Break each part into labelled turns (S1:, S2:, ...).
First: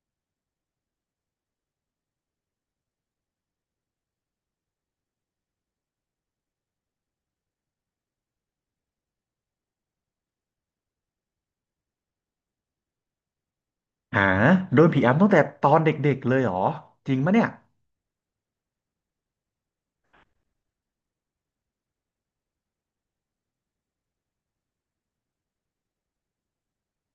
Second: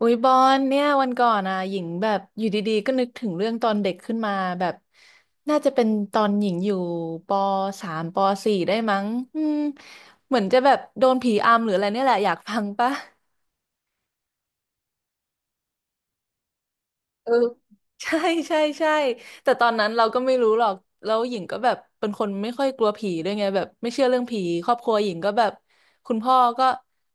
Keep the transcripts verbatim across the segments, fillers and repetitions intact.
S1: อุ๊ยบอลเนี่ยวันก่อนอ่ะหญิงแบบอยู่ดีๆก็นึกถึงเรื่องตอนเด็กขึ้นมาแบบน่าจะเป็นตอนหญิงอยู่ปสามปสี่ได้มั้งอืมเหมือนจะแบบโดนผีอำหรืออะไรเนี่ยแหละอยากฟังปะ
S2: หาโดนผีอำตั้งแต่ตอนเด็กๆเลยเหรอจริง
S1: เออ
S2: ปะเนี่ย
S1: ใช่ใช่ใช่แต่ตอนนั้นเราก็ไม่รู้หรอกแล้วหญิงก็แบบเป็นคนไม่ค่อยกลัวผีด้วยไงแบบไม่เชื่อเรื่องผีครอบครัวหญิงก็แบบคุณพ่อก็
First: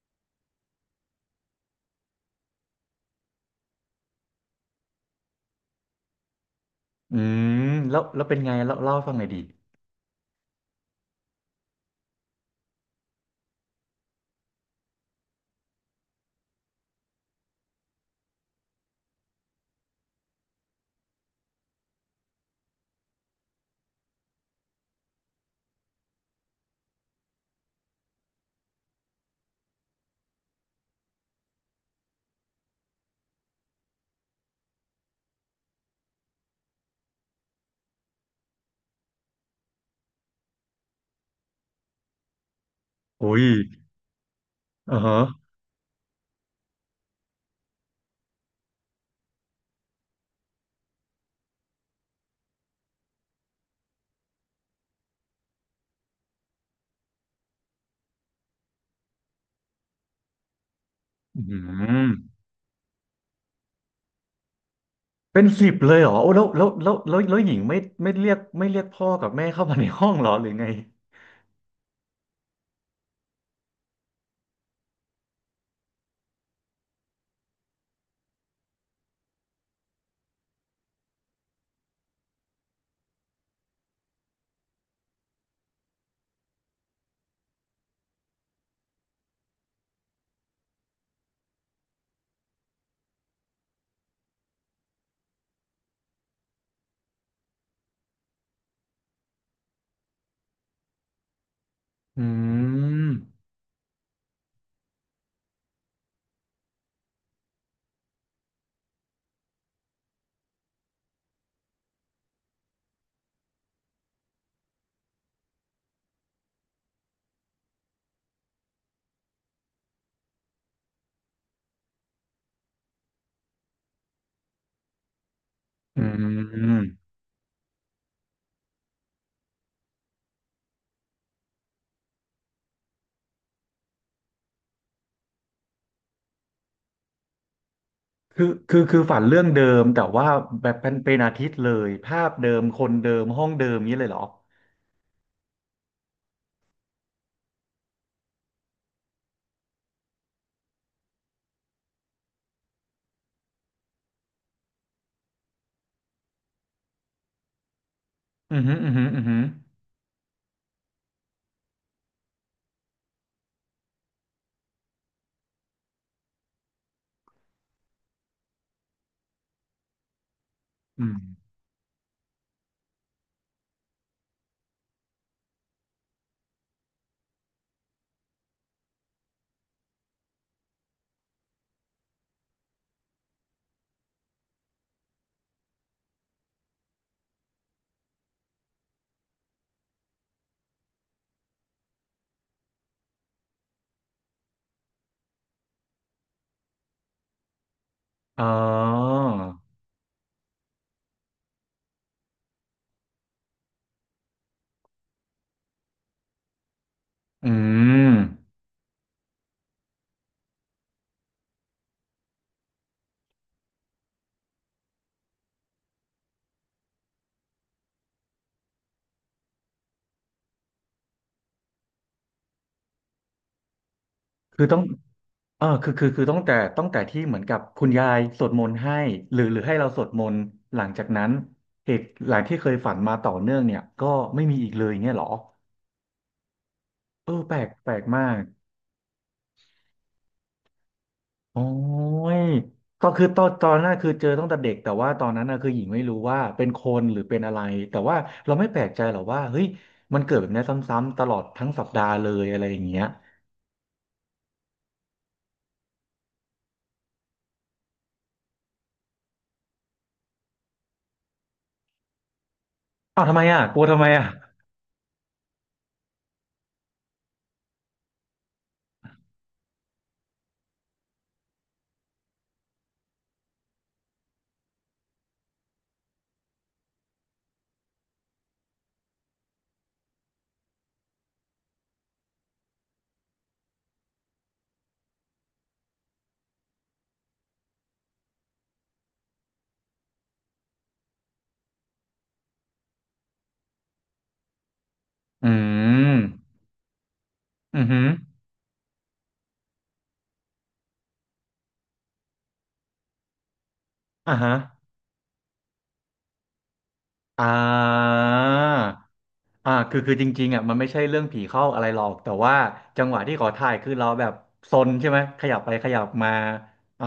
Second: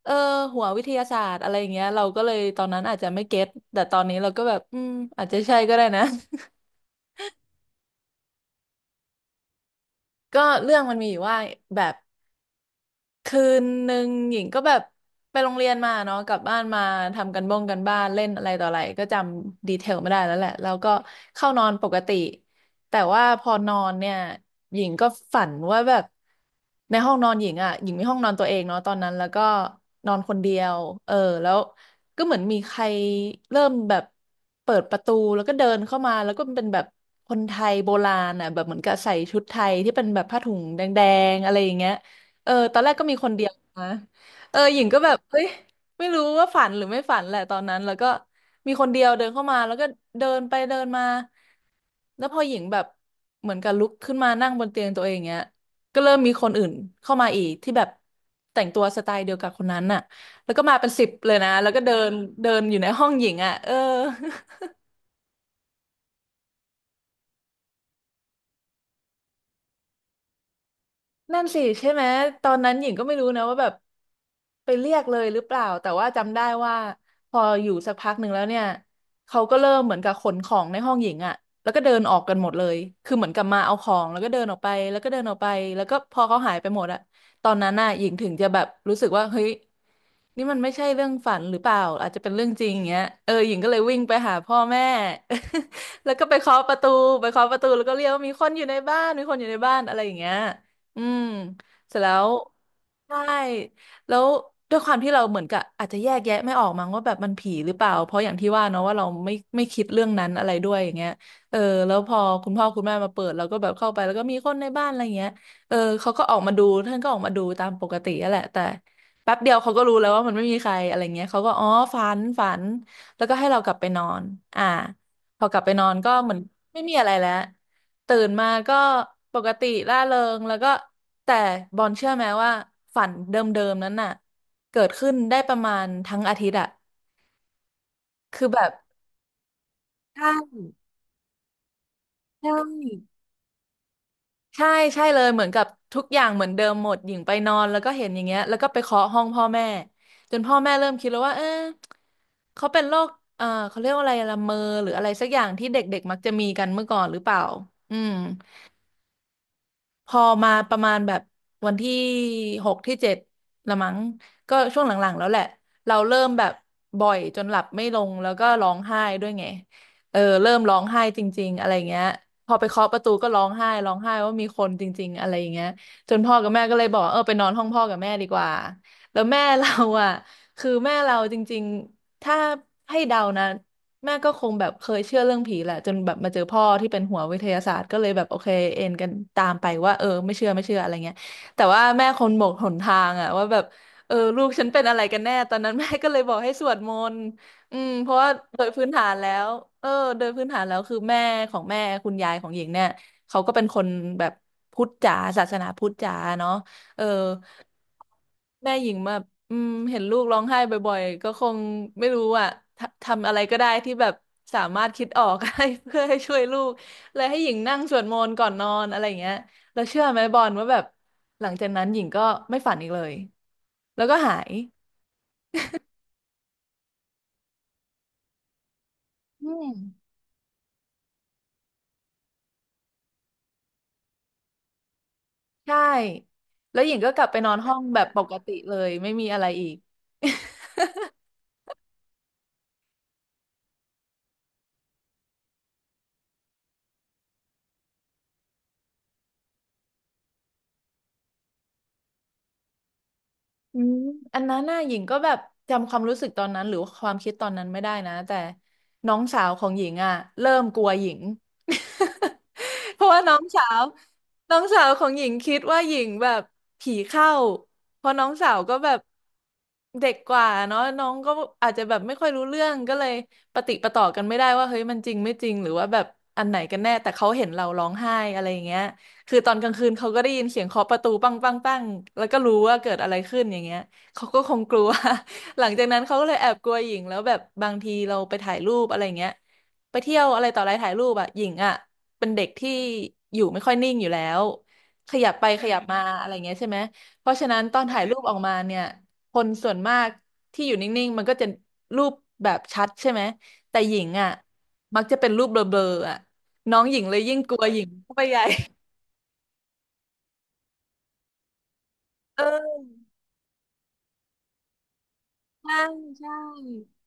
S1: เออหัววิทยาศาสตร์อะไรอย่างเงี้ยเราก็เลยตอนนั้นอาจจะไม่เก็ตแต่ตอนนี้เราก็แบบอืมอาจจะใช่ก็ได้นะ
S2: อืมแล้วแล้วเป็นไงเล่าเล่าให้ฟังหน่อยดิ
S1: ก็เรื่องมันมีอยู่ว่าแบบ คืนหนึ่งหญิงก็แบบไปโรงเรียนมาเนาะกลับบ้านมาทำกันบ้งกันบ้านเล่นอะไรต่ออะไรก็จำดีเทลไม่ได้แล้วแหละแล้วก็เข้านอนปกติแต่ว่าพอนอนเนี่ยหญิงก็ฝันว่าแบบในห้องนอนหญิงอ่ะหญิงมีห้องนอนตัวเองเนาะตอนนั้นแล้วก็นอนคนเดียวเออแล้วก็เหมือนมีใครเริ่มแบบเปิดประตูแล้วก็เดินเข้ามาแล้วก็เป็นแบบคนไทยโบราณอ่ะแบบเหมือนกับใส่ชุดไทยที่เป็นแบบผ้าถุงแดงๆอะไรอย่างเงี้ย เออ ตอนแรกก็มีคน
S2: โอ้
S1: เดี
S2: ย
S1: ยวนะเออหญิง
S2: อ่า
S1: ก็แบ
S2: ฮะ
S1: บเฮ้ยไม่รู้ว่าฝันหรือไม่ฝันแหละตอนนั้นแล้วก็มีคนเดียวเดินเข้ามาแล้วก็เดินไปเดินมาแล้วพอหญิงแบบเหมือนกับลุกขึ้นมานั่งบนเตียงตัวเองเงี้ยก็เริ่มมีคนอื่นเข้ามาอีกที่แบบแต่งตัวสไตล์เดียวกับคนนั้นน่ะแล้วก็มาเป็นสิบเลย
S2: อื
S1: นะแล้วก็เดิน
S2: ม
S1: เดินอยู่ในห้องหญิงอ่ะเออ
S2: เป็นสิบเลยเหรอโอ้แล้วแล้วแล้วแล้วแล้วหญิงไม่ไม่เรียกไม่เรียกพ่อกับแม่เข้ามาในห้องเหรอหรือไง
S1: นั่นสิใช่ไหมตอนนั้นหญิงก็ไม่รู้นะว่าแบบไปเรียกเลยหรือเปล่าแต่ว่าจำได้ว่าพออยู่สักพักหนึ่งแล้วเนี่ยเขาก็เริ่มเหมือนกับขนของในห้องหญิงอะแล้วก็เดินออกกันหมดเลยคือเหมือนกับมาเอาของแล้วก็เดินออกไปแล้วก็เดินออกไปแล้วก็พอเขาหายไปหมดอะตอนนั้นน่ะหญิงถึงจะแบบรู้สึกว่าเฮ้ยนี่มันไม่ใช่เรื่องฝันหรือเปล่าอาจจะเป็นเรื่องจริงอย่างเงี้ยเออหญิงก็เลยวิ่งไปหาพ่อแม่ แล้วก็ไปเคาะประตูไปเคาะประตูแล้วก็เรียกว่ามีคนอยู่ในบ้านมีคนอยู่ในบ้านอะไรอย่างเงี้ย อืมเสร็จแล้
S2: อื
S1: ว
S2: ม
S1: ใช่แล้วด้วยความที่เราเหมือนกับอาจจะแยกแยะไม่ออกมั้งว่าแบบมันผีหรือเปล่าเพราะอย่างที่ว่าเนาะว่าเราไม่ไม่คิดเรื่องนั้นอะไรด้วยอย่างเงี้ยเออแล้วพอคุณพ่อคุณแม่มาเปิดเราก็แบบเข้าไปแล้วก็มีคนในบ้านอะไรเงี้ยเออเขาก็ออกมาดูท่านก็ออกมาดูตามปกตินั่นแหละแต่แป๊บเดียวเขาก็รู้แล้วว่ามันไม่มีใครอะไรเงี้ยเขาก็อ๋อฝันฝันแล้วก็ให้เรากลับไปนอนอ่าพอกลับไปนอน
S2: อื
S1: ก็เหมือนไม่มีอะไร
S2: ม
S1: แล้ว ตื่นมาก็ปกติร่าเริงแล้วก็แต่บอลเชื่อไหมว่าฝันเดิมๆนั้นน่ะเกิดขึ้นได้ประมาณทั้งอาทิตย์อะคื
S2: คือ
S1: อแบบ
S2: คือคือฝันเรื่องเดิมแต่
S1: ใช่
S2: ว่าแบบเป็นเป็นอาทิตย์เลยภาพ
S1: ใช
S2: เดิมคนเดิ
S1: ่
S2: มห้องเดิมนี้เลยเหรอ
S1: ใช่ใช่เลยเหมือนกับทุกอย่างเหมือนเดิมหมดหญิงไปนอนแล้วก็เห็นอย่างเงี้ยแล้วก็ไปเคาะห้องพ่อแม่จนพ่อแม่เริ่มคิดแล้วว่าเออเขาเป็นโรคเออเขาเรียกว่าอะไรละเมอหรืออะไรสักอย่างที่เด็กๆมักจะมีกันเมื่อก่อนหรือเปล่าอืม
S2: อืมออือหืมออือหื
S1: พอมาประมาณแบบวันที่หกที่เจ็ดละมั้งก็ช่วงหลังๆแล้วแหละเราเริ่มแบบบ่อยจนหลับไม่ลงแล้วก็ร้องไห้ด้วยไงเออเริ่มร้องไห้
S2: ออืม
S1: จริงๆอะไรเงี้ยพอไปเคาะประตูก็ร้องไห้ร้องไห้ว่ามีคนจริงๆอะไรอย่างเงี้ยจนพ่อกับแม่ก็เลยบอกเออไปนอนห้องพ่อกับแม่ดีกว่าแล้วแม่เราอ่ะคือแม่เราจริงๆถ้าให้เดานะ แม่ก็คงแบบเคยเชื่อเรื่องผีแหละจนแบบมาเจอพ่อที่เป็นหัววิทยาศาสตร์ก็เลยแบบโอเคเอ็นกันตามไปว่าเออไม่เชื่อไม่เชื่ออะไรเงี้ยแต่ว่าแม่คงหมกหนทางอะว่าแบบเออลูกฉันเป็นอะไรกันแน่ตอนนั้น แม่ก็เลยบอกให้สวดมนต์อืมเพราะว่า
S2: อ๋อ
S1: โดยพื้นฐานแล้วเออโดยพื้นฐานแล้วคือแม่ของแม่คุณยายของหญิงเนี่ยเขาก็เป็นคนแบบพุทธจ๋าศาสนาพุทธจ๋าเนาะเออ
S2: อืม
S1: แม่หญิงแบบอืมเห็นลูกร้องไห้บ่อยๆก็คงไม่รู้อ่ะทำทำอะไรก็ได้ที่แบบสามารถคิดออก ให้ เพื่อให้ช่วยลูกเลยให้หญิงนั่งสวดมนต์ก่อนนอนอะไรอย่างเงี้ยแล้วเชื่อไหมบอลว่าแบบหลังจากนั้นหญิงก็ไม่ฝันอีกเลยแล้วก็หาย
S2: คือต้อง เออคือคือคือตั้งแต่ตั้งแต่ที่เหมือนกับคุณยายสวดมนต์ให้หรือ
S1: อื
S2: หรือ
S1: ม
S2: ให้เราสวดมนต์หลังจากนั้นเหตุหลังที่เคยฝันมาต่อเนื่องเนี่ยก็ไม่มีอีกเลยเงี้ยเหรอ
S1: ใช่แล้วหญิงก็กลับ
S2: เออ
S1: ไปนอ
S2: แป
S1: น
S2: ลก
S1: ห้อง
S2: แปล
S1: แบ
S2: ก
S1: บป
S2: มา
S1: ก
S2: ก
S1: ติเลยไม่มีอะไรอีก
S2: โอ้ยก็คือตอนตอนนั้นคือเจอตั้งแต่เด็กแต่ว่าตอนนั้นนะคือหญิงไม่รู้ว่าเป็นคนหรือเป็นอะไรแต่ว่าเราไม่แปลกใจหรอกว่าเฮ้ยมันเกิดแบบเนี้ยซ้ำๆตลอดทั้งสัปดาห์เลยอะไรอย่างเงี้ย
S1: อืมอันนั้นน่ะหญิงก็แบบจำความรู้สึกตอนนั้นหรือว่าความคิดตอนนั้นไม่ได้นะแต่น้องสาวของหญิงอ่ะเริ่มกลัวหญิง เพราะว่า
S2: อ้าว
S1: น้
S2: ทำ
S1: อ
S2: ไม
S1: ง
S2: อ่ะ
S1: สา
S2: ก
S1: ว
S2: ลัวทำไมอ่ะ
S1: น้องสาวของหญิงคิดว่าหญิงแบบผีเข้าเพราะน้องสาวก็แบบเด็กกว่าเนาะน้องก็อาจจะแบบไม่ค่อยรู้เรื่องก็เลยปะติดปะต่อกันไม่ได้ว่าเฮ้ยมันจริงไม่จริงหรือว่าแบบอันไหนกันแน่แต่เขาเห็นเราร้องไห้อะไรอย่างเงี้ย คือตอนกลางคืนเขาก็ได้ยินเสียงเคาะประตูปังปังปังแล้วก็รู้ว่าเกิดอะไรขึ้นอย่างเงี้ยเขาก็คงกลัว หลังจากนั้นเขาก็เลยแอบกลัวหญิงแล้วแบบบางทีเราไปถ่ายรูปอะไรเงี้ย ไปเที่ยวอะไรต่ออะไรถ่ายรูปอะหญิงอะเป็นเด็กที่อยู่ไม่ค่อยนิ่งอยู่แล้วขยับไป
S2: อื
S1: ขยับมา
S2: ม
S1: อะไรเงี้ยใช่ไหมเพราะฉะนั้นต
S2: อื
S1: อน
S2: อ
S1: ถ่า
S2: หื
S1: ย
S2: อ
S1: รูปออกมาเนี่ยคนส่วนมากที่อยู่นิ่งๆมันก็จะรูปแบบชัดใช่ไหมแต่หญิงอะ
S2: อ่าฮะ
S1: มักจะเป็นรูปเบลอๆอะน้องหญิงเลยยิ่ง
S2: อ่
S1: กลัวหญิงเข้าไป
S2: า
S1: ใหญ่
S2: อ่าคือคือจริงๆอ่ะมันไม่ใช่เรื่องผีเข้าอะไรหรอกแต่
S1: เอ
S2: ว่า
S1: อ
S2: จังหวะที่ขอถ่ายคือเราแบบซนใช่ไหมขยับไป
S1: ใช่
S2: ขยับมา
S1: ใช่
S2: อ่า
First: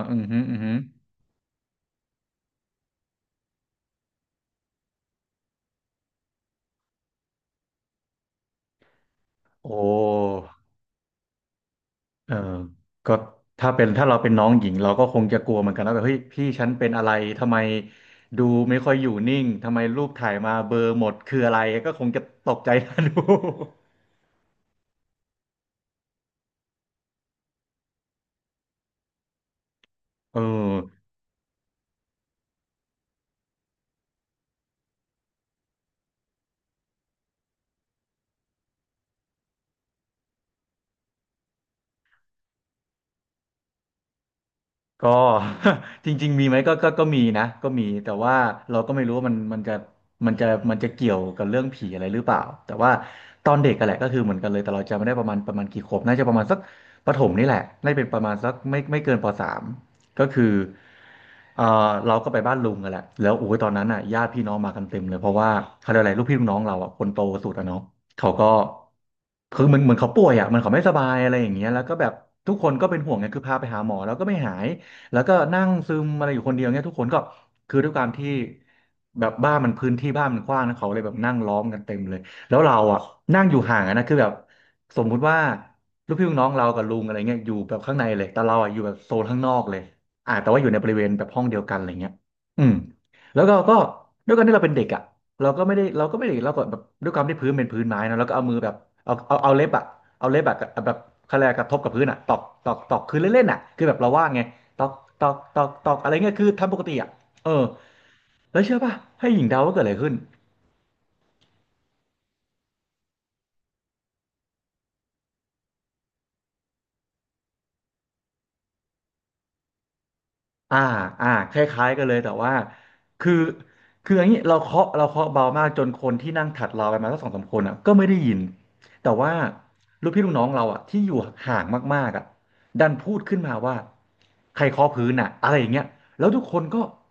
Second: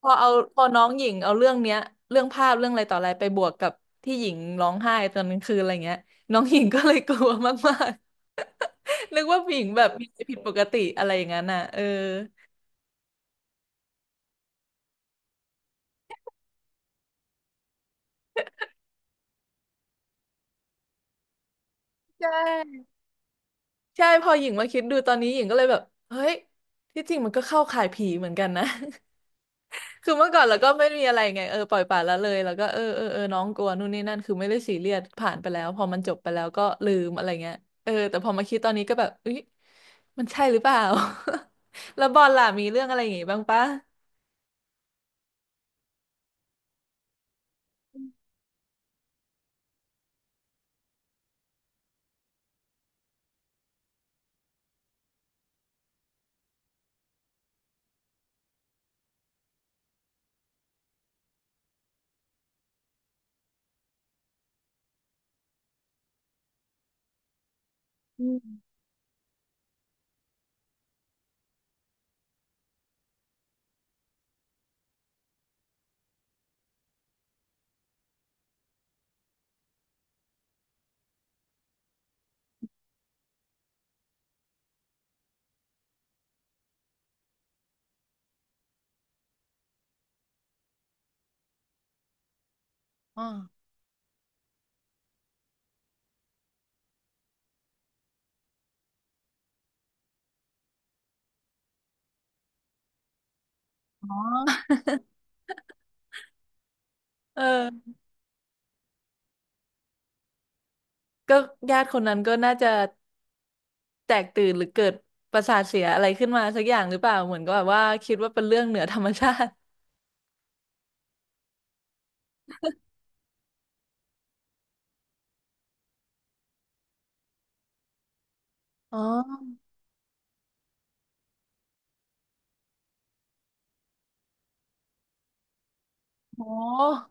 S1: พอ
S2: อือ
S1: เอา
S2: หืออื
S1: พ
S2: อ
S1: อ
S2: หือ
S1: น้องหญิงเอาเรื่องเนี้ยเรื่องภาพเรื่องอะไรต่ออะไรไปบวกกับที่หญิงร้องไห้ตอนกลางคืนอะไรเงี้ยน้องหญิงก็เลยกลัวมากๆ นึกว่าหญิง
S2: โอ
S1: แบบมีอะไรผิดป
S2: ้
S1: กติอะไรอย่างนั้นน่ะเออ
S2: เออก็ถ้าเป็นถ้าเราเป็นน้องหญิงเราก็คงจะกลัวเหมือนกันแล้วแบบเฮ้ยพี่ฉันเป็นอะไรทำไมดูไม่ค่อยอยู่นิ่งทำไมรูปถ่ายมาเบลอหมดคืออะไรก็คงจะ
S1: ใช
S2: ตกใจ
S1: ่
S2: นะดู
S1: ใช่พอหญิงมาคิดดูตอนนี้หญิงก็เลยแบบเฮ้ยที่จริงมันก็เข้าข่ายผีเหมือนกันนะ คือเมื่อ
S2: เอ
S1: ก่อนเราก็ไม่มี
S2: อ
S1: อะไรไงเออปล่อยปละละเลยแล้วก็เออเออเออน้องกลัวนู่นนี่นั่นคือไม่ได้ซีเรียสผ่านไปแล้วพอมันจบไปแล้วก็ลืมอะไรเงี้ยเออแต่พอมาคิดตอนนี้ก็แบบอุ๊ยมันใช่หรือเปล่า แล้วบอลล่ะมีเรื่องอะไรอย่างงี้บ้างปะ
S2: ก็ จริงๆมีไหมก็ก็ก็มีนะก็มีแต่ว่าเราก็ไม่รู้ว่ามันมันจะมันจะมันจะเกี่ยวกับเรื่องผีอะไรหรือเปล่าแต่ว่าตอนเด็กกันแหละก็คือเหมือนกันเลยแต่เราจำไม่ได้ประมาณประมาณกี่ขวบน่าจะประมาณสักประถมนี่แหละน่าจะเป็นประมาณสักไม่ไม่เกินป สามก็คือเออเราก็ไปบ้านลุงกันแหละแล้วโอ้ยตอนนั้นอ่ะญาติพี่น้องมากันเต็มเลยเพราะว่าเขาเรียกอะไรลูกพี่ลูกน้องเราอ่ะคนโตสุดอ่ะเนาะ
S1: อื
S2: เขาก็
S1: ม
S2: คือเหมือนเหมือนเขาป่วยอ่ะเหมันเขาไม่สบายอะไรอย่างเงี้ยแล้วก็แบบทุกคนก็เป็นห่วงไงคือพาไปหาหมอแล้วก็ไม่หาย แล้วก็นั่งซึมอะไรอยู่คนเดียวเงี้ยทุกคนก็คือด้วยความที่แบบบ้านมันพื้นที่บ้านมันกว้างนะเขาเลยแบบนั่งล้อมกันเต็มเลยแล้วเราอ่ะนั่งอยู่ห่างอะนะคือแบบสมมุติว่าลูกพี่ลูกน้องเรากับลุงอะไรเงี้ยอยู่แบบข้างในเลยแต่เราอ่ะอยู่แบบโซนข้างนอกเลยอ่าแต่ว่าอยู่ในบริเวณแบบห้องเดียวกันอะไรเงี้ยอืม
S1: อ๋อ
S2: แล้วก็ก็ด้วยการที่เราเป็นเด็กอ่ะเราก็ไม่ได้เราก็ไม่ได้เราก็แบบด้วยความที่พื้นเป็นพื้นไม้นะแล้วก็เอามือแบบเอาเอาเอาเล็บอ่ะเอาเล็บแบบแบบคลากระทบกับพื้นอ่ะตอกตอกตอกคือเล่นๆอ่ะคือแบบเราว่างไง ตอกตอก ตอก ตอก อะไรเงี้ยคือทำปกติอ่ะ
S1: เอ
S2: เออ
S1: อ
S2: แล้วเชื่อป่ะ ให้หญิงเดาว่าเกิดอะไรขึ้น
S1: ก็ญาติคนนั้นก็น่าจะแตกตื่นหรือเกิดประสาทเสียอะไรขึ้นมาสักอย่างหรือเปล่าเหมือนก็แบบว่าคิดว่าเป็นเรื่องเหนือธรรมชาติ
S2: อ่าอ่าคล้ายๆกันเลยแต่ว่าคือคืออย่างนี้เราเคาะเราเคาะเบามากจนคนที่นั่งถัดเราไปมาสักสองสามคนอ่ะก็ไม่ได้ยิน
S1: อ๋อ
S2: แต่ว่าลูกพี่ลูกน้องเราอ่ะที่อยู่ห่างมากๆอ่ะดันพูดขึ้นมาว่าใครเคาะพื้นอ่ะอะไรอย่างเงี้ยแล้ว
S1: โ
S2: ทุกคนก็
S1: ห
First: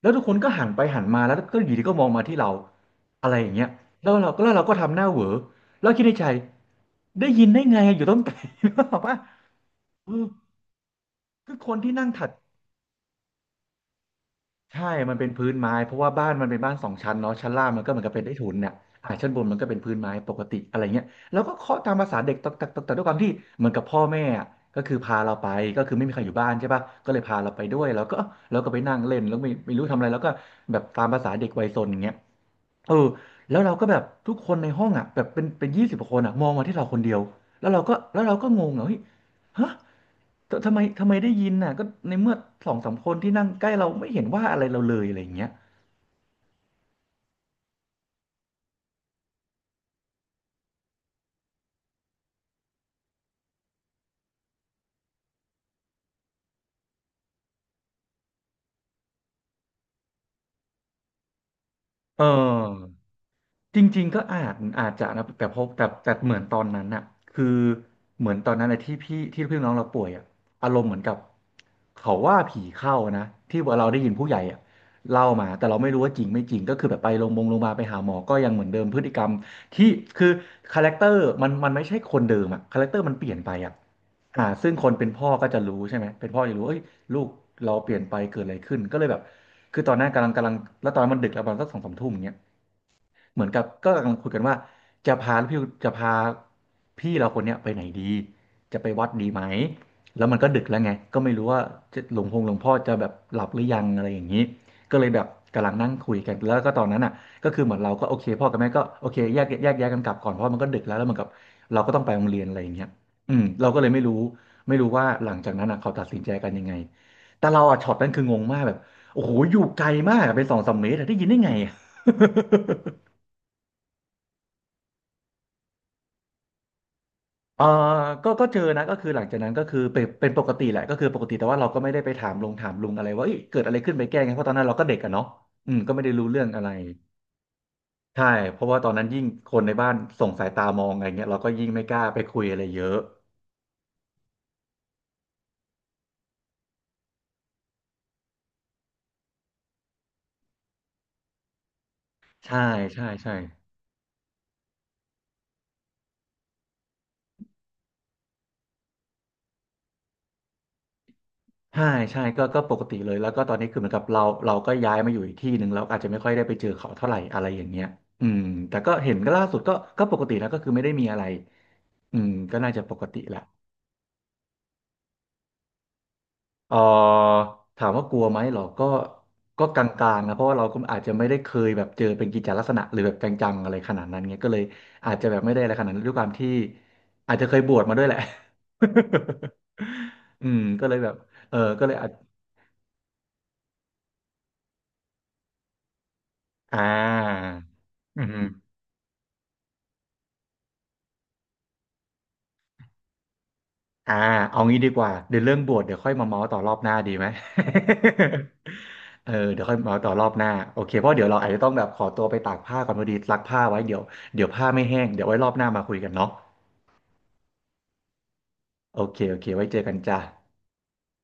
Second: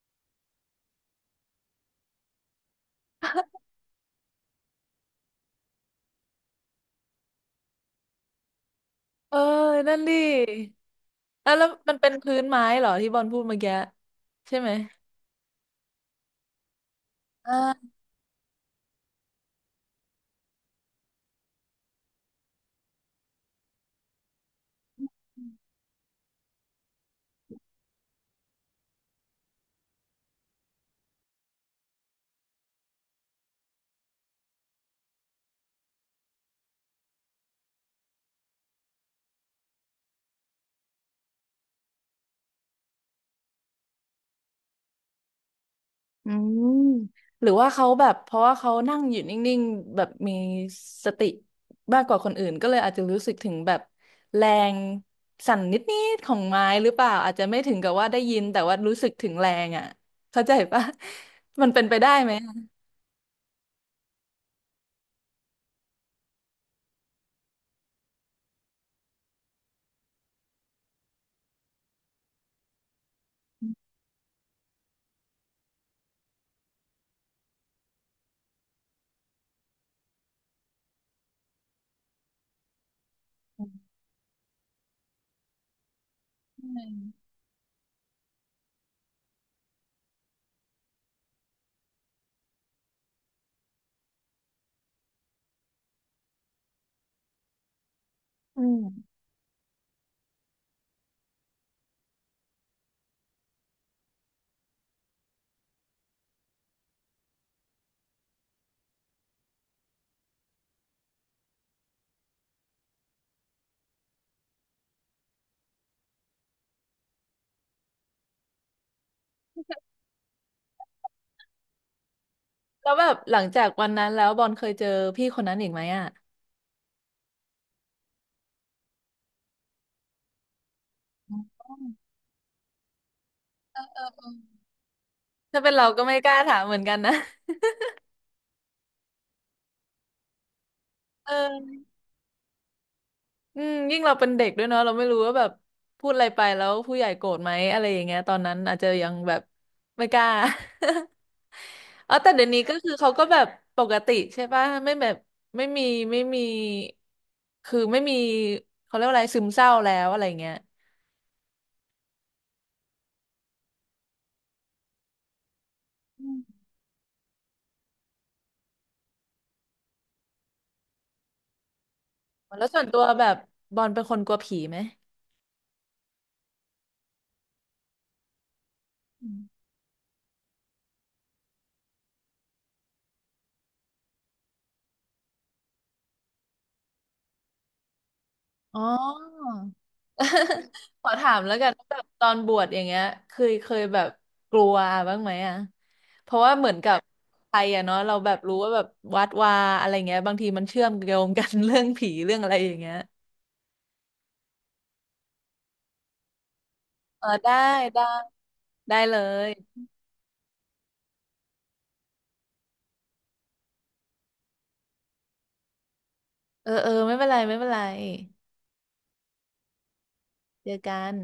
S2: แล้วทุกคนก็หันไปหันมาแล้วก็อยู่ดีก็มองมาที่เราอะไรอย่างเงี้ยแล้วเราก็แล้วเราก็ทำหน้าเหวอแล้วคิดในใจได้ยินได้ไงอยู่ต้นไก ลหรือเปล่าว่า
S1: เออนั่น
S2: เอ
S1: ดิ
S2: อ
S1: อ่ะ
S2: คือ
S1: แล้ว
S2: คน
S1: มั
S2: ที่
S1: น
S2: นั่
S1: เป็
S2: ง
S1: น
S2: ถัด
S1: พื้นไม้เหรอที่บอลพูดเมื่อกี้ใช่ไหม
S2: ใช่มันเป็นพื้นไม้เพราะว่าบ้านมันเป็นบ้านสองชั้นเนาะชั้นล่างมันก็
S1: อ่า
S2: เหมือนกับเป็นใต้ถุนเนี่ยอ่าชั้นบนมันก็เป็นพื้นไม้ปกติอะไรเงี้ยแล้วก็เคาะตามภาษาเด็กตอกตักตอกตักด้วยความที่เหมือนกับพ่อแม่อะก็คือพาเราไปก็คือไม่มีใครอยู่บ้านใช่ปะก็เลยพาเราไปด้วยแล้วก็เราก็ไปนั่งเล่นแล้วไม่ไม่รู้ทำอะไรแล้วก็แบบตามภาษาเด็กวัยซนอย่างเงี้ยเออแล้วเราก็แบบทุกคนในห้องอ่ะแบบเป็นเป็นยี่สิบคนอ่ะมองมาที่เราคนเดียวแล้วเราก็แล้วเราก็งงอ่ะเฮ้ยฮะ แต่ทำไมทำไมได้ยินน่ะก็ในเมื่อสองสามคนที่นั่งใกล้เราไม่เห็นว่าอะไรเราเลยอะไรอย่างเงี้ย
S1: อืมหรือว่าเขาแบบเพราะว่าเขานั่งอยู่นิ่งๆแบบมีสติมากกว่าคนอื่นก็เลยอาจจะรู้สึกถึงแบบแรงสั่นนิดๆของไม้หรือเปล่าอาจจะไม่ถึงกับว่าได้ยินแต่ว่ารู้สึกถึงแรงอ่ะเข้าใจปะ มันเป็นไปได้
S2: เอ
S1: ไหมอะ
S2: อจริงๆก็อาจอาจจะนะแต่พบแต่แต่เหมือนตอนนั้นน่ะคือเหมือนตอนนั้นนะที่พี่ที่พี่น้องเราป่วยอ่ะอารมณ์เหมือนกับเขาว่าผีเข้านะที่เราได้ยินผู้ใหญ่อ่ะเล่ามาแต่เราไม่รู้ว่าจริงไม่จริงก็คือแบบไปโรงพยาบาลโรงพยาบาลไปหาหมอก็ยังเหมือนเดิมพฤติกรรมที่คือคาแรคเตอร์มันมันไม่ใช่คนเดิมอ่ะคาแรคเตอร์มันเปลี่ยนไปอ่ะ อ่าซึ่งคนเป็นพ่อก็จะรู้ใช่ไหม เป็นพ่อจะรู้
S1: อื
S2: เอ้ยลูก
S1: ม
S2: เราเปลี่ยนไปเกิดอะไรขึ้น ก็เลยแบบ คือตอนนั้นกำลังกำลัง แล้วตอนนั้นมันดึกแล้วประมาณสักสองสามทุ่มอย่างเงี้ย เหมือนกับก็กำลังคุยกันว่าจะพาพี่จะพาพี่เราคนเนี้ยไปไหนดี
S1: อื
S2: จะ
S1: ม
S2: ไปวัดดีไหมแล้วมันก็ดึกแล้วไงก็ไม่รู้ว่าจะหลวงพงหลวงพ่อจะแบบหลับหรือยังอะไรอย่างนี้ก็เลยแบบกำลังนั่งคุยกันแล้วก็ตอนนั้นอ่ะก็คือเหมือนเราก็โอเคพ่อกับแม่ก็โอเคแยกแยกย้ายกันกลับก่อนเพราะมันก็ดึกแล้วแล้วเหมือนกับเราก็ต้องไปโรงเรียนอะไรอย่างเงี้ยอืมเราก็เลยไม่รู้ไม่รู้ว่าหลังจากนั้นอ่ะเขาตัดสินใจกันยังไงแต่เราอ่ะช็อตนั้นคืองงมากแบบโอ้โหอยู่ไกลมากอะเป็นสองสามเมตรอะได้ยินได้ไงอะ
S1: แล้ว แบบหลังจากวันนั้นแล้วบอลเคยเจอพี่คนนั้นอีกไหมอ่ะ
S2: เออก็ก็เจอนะก็คือหลังจากนั้นก็คือเป็นเป็นปกติแหละก็คือปกติแต่ว่าเราก็ไม่ได้ไปถามลงถามลุงอะไรว่าเอ้ยเกิดอะไรขึ้นไปแก้ไงเพราะตอนนั้นเราก็เด็กอะเนาะ
S1: ถ้าเป็
S2: อื
S1: น
S2: ม
S1: เรา
S2: ก็
S1: ก็
S2: ไม่ได้
S1: ไม่
S2: รู้
S1: กล้า
S2: เรื่อง
S1: ถา
S2: อะ
S1: ม
S2: ไร
S1: เหมือนกันนะ
S2: ใช่เพราะว่าตอนนั้นยิ่งคนในบ้านส่งสายตามองอะไรเงี้ย
S1: เอ
S2: เราก็ยิ่งไม่ก
S1: อ
S2: ล้าไปคุยอะไรเยอะ
S1: อืมยิ่งเราเป็นเด็กด้วยเนาะเราไม่รู้ว่าแบบพูดอะไรไปแล้วผู้ใหญ่โกรธไหมอะไรอย่างเงี้ยตอนนั้นอาจจะยังแบบไม่กล้า อ๋อแต่เดี๋ยว
S2: ใช่
S1: นี้ก็คือ
S2: ใช่
S1: เขาก็
S2: ใช่
S1: แบบปกติใช่ป่ะไม่แบบไม่มีไม่มีคือไม่มีเขาเรียกว่าอะไรซึมเศร้าแล้วอะไรเงี้ย
S2: ใช่ใช่ก็ก็ปกติเลยแล้วก็ตอนนี้คือเหมือนกับเราเราก็ย้ายมาอยู่อีกที่หนึ่งเราอาจจะไม่
S1: อื
S2: ค่อยได้ไป
S1: ม
S2: เจอเขาเท่าไหร่อะไรอย่างเงี้ยอืมแต่ก็เห็นก็ล่าสุดก็ก็ปกตินะก็คือไม่ได้มีอะไรอืมก็
S1: แล้ว
S2: น่า
S1: ส่
S2: จะ
S1: วน
S2: ป
S1: ตัว
S2: กติ
S1: แบ
S2: แห
S1: บ
S2: ละ
S1: บอลเป็นคนกลัวผีไหม
S2: เอ่อถามว่ากลัวไหมเหรอก็
S1: อืม
S2: ก็กลางๆนะเพราะว่าเราก็อาจจะไม่ได้เคยแบบเจอเป็นกิจจลักษณะหรือแบบจังๆอะไรขนาดนั้นเงี้ยก็เลยอาจจะแบบไม่ได้อะไรขนาดนั้นด้วยความที่อาจจะเคยบวชมาด้วยแหละ
S1: อ๋อ
S2: อืมก็ เลย
S1: ข
S2: แบ
S1: อ
S2: บ
S1: ถาม
S2: เอ
S1: แล้ว
S2: อ
S1: กัน
S2: ก็
S1: ว่า
S2: เล
S1: แบ
S2: ย
S1: บ
S2: อาจ
S1: ตอนบวชอย่างเงี้ยเคยเคยแบบกลัวบ้างไหมอ่ะเพราะว่าเหมือน
S2: อ่า
S1: กับไทยอ่ะเนาะเรา
S2: อื
S1: แบบรู้ว่า
S2: ม
S1: แบบวัดวาอะไรเงี้ยบางทีมันเชื่อมโยงกัน เรื่องผีเรื่องอะไรอย่างเงี้ย
S2: อ่าเอางี้ดีกว่าเดี๋ยวเรื่องบวชเดี๋ยวค่อยมาเมาส์ต่อรอบหน้าดี
S1: เอ
S2: ไหม
S1: อได้ได้ได้เล
S2: เออ
S1: ย
S2: เดี๋ยวค่อยมาเมาส์ต่อรอบหน้าโอเคเพราะเดี๋ยวเราอาจจะต้องแบบขอตัวไปตากผ้าก่อนพอดีซักผ้าไว้เดี๋ยวเดี๋ยวผ้าไม่แห้งเดี๋ยวไว้รอบหน้ามาคุยกันเนาะ
S1: เออเออไม่เป็นไรไม่เป็นไร
S2: โอเคโอเคไว้เจอกันจ้า
S1: เจอกัน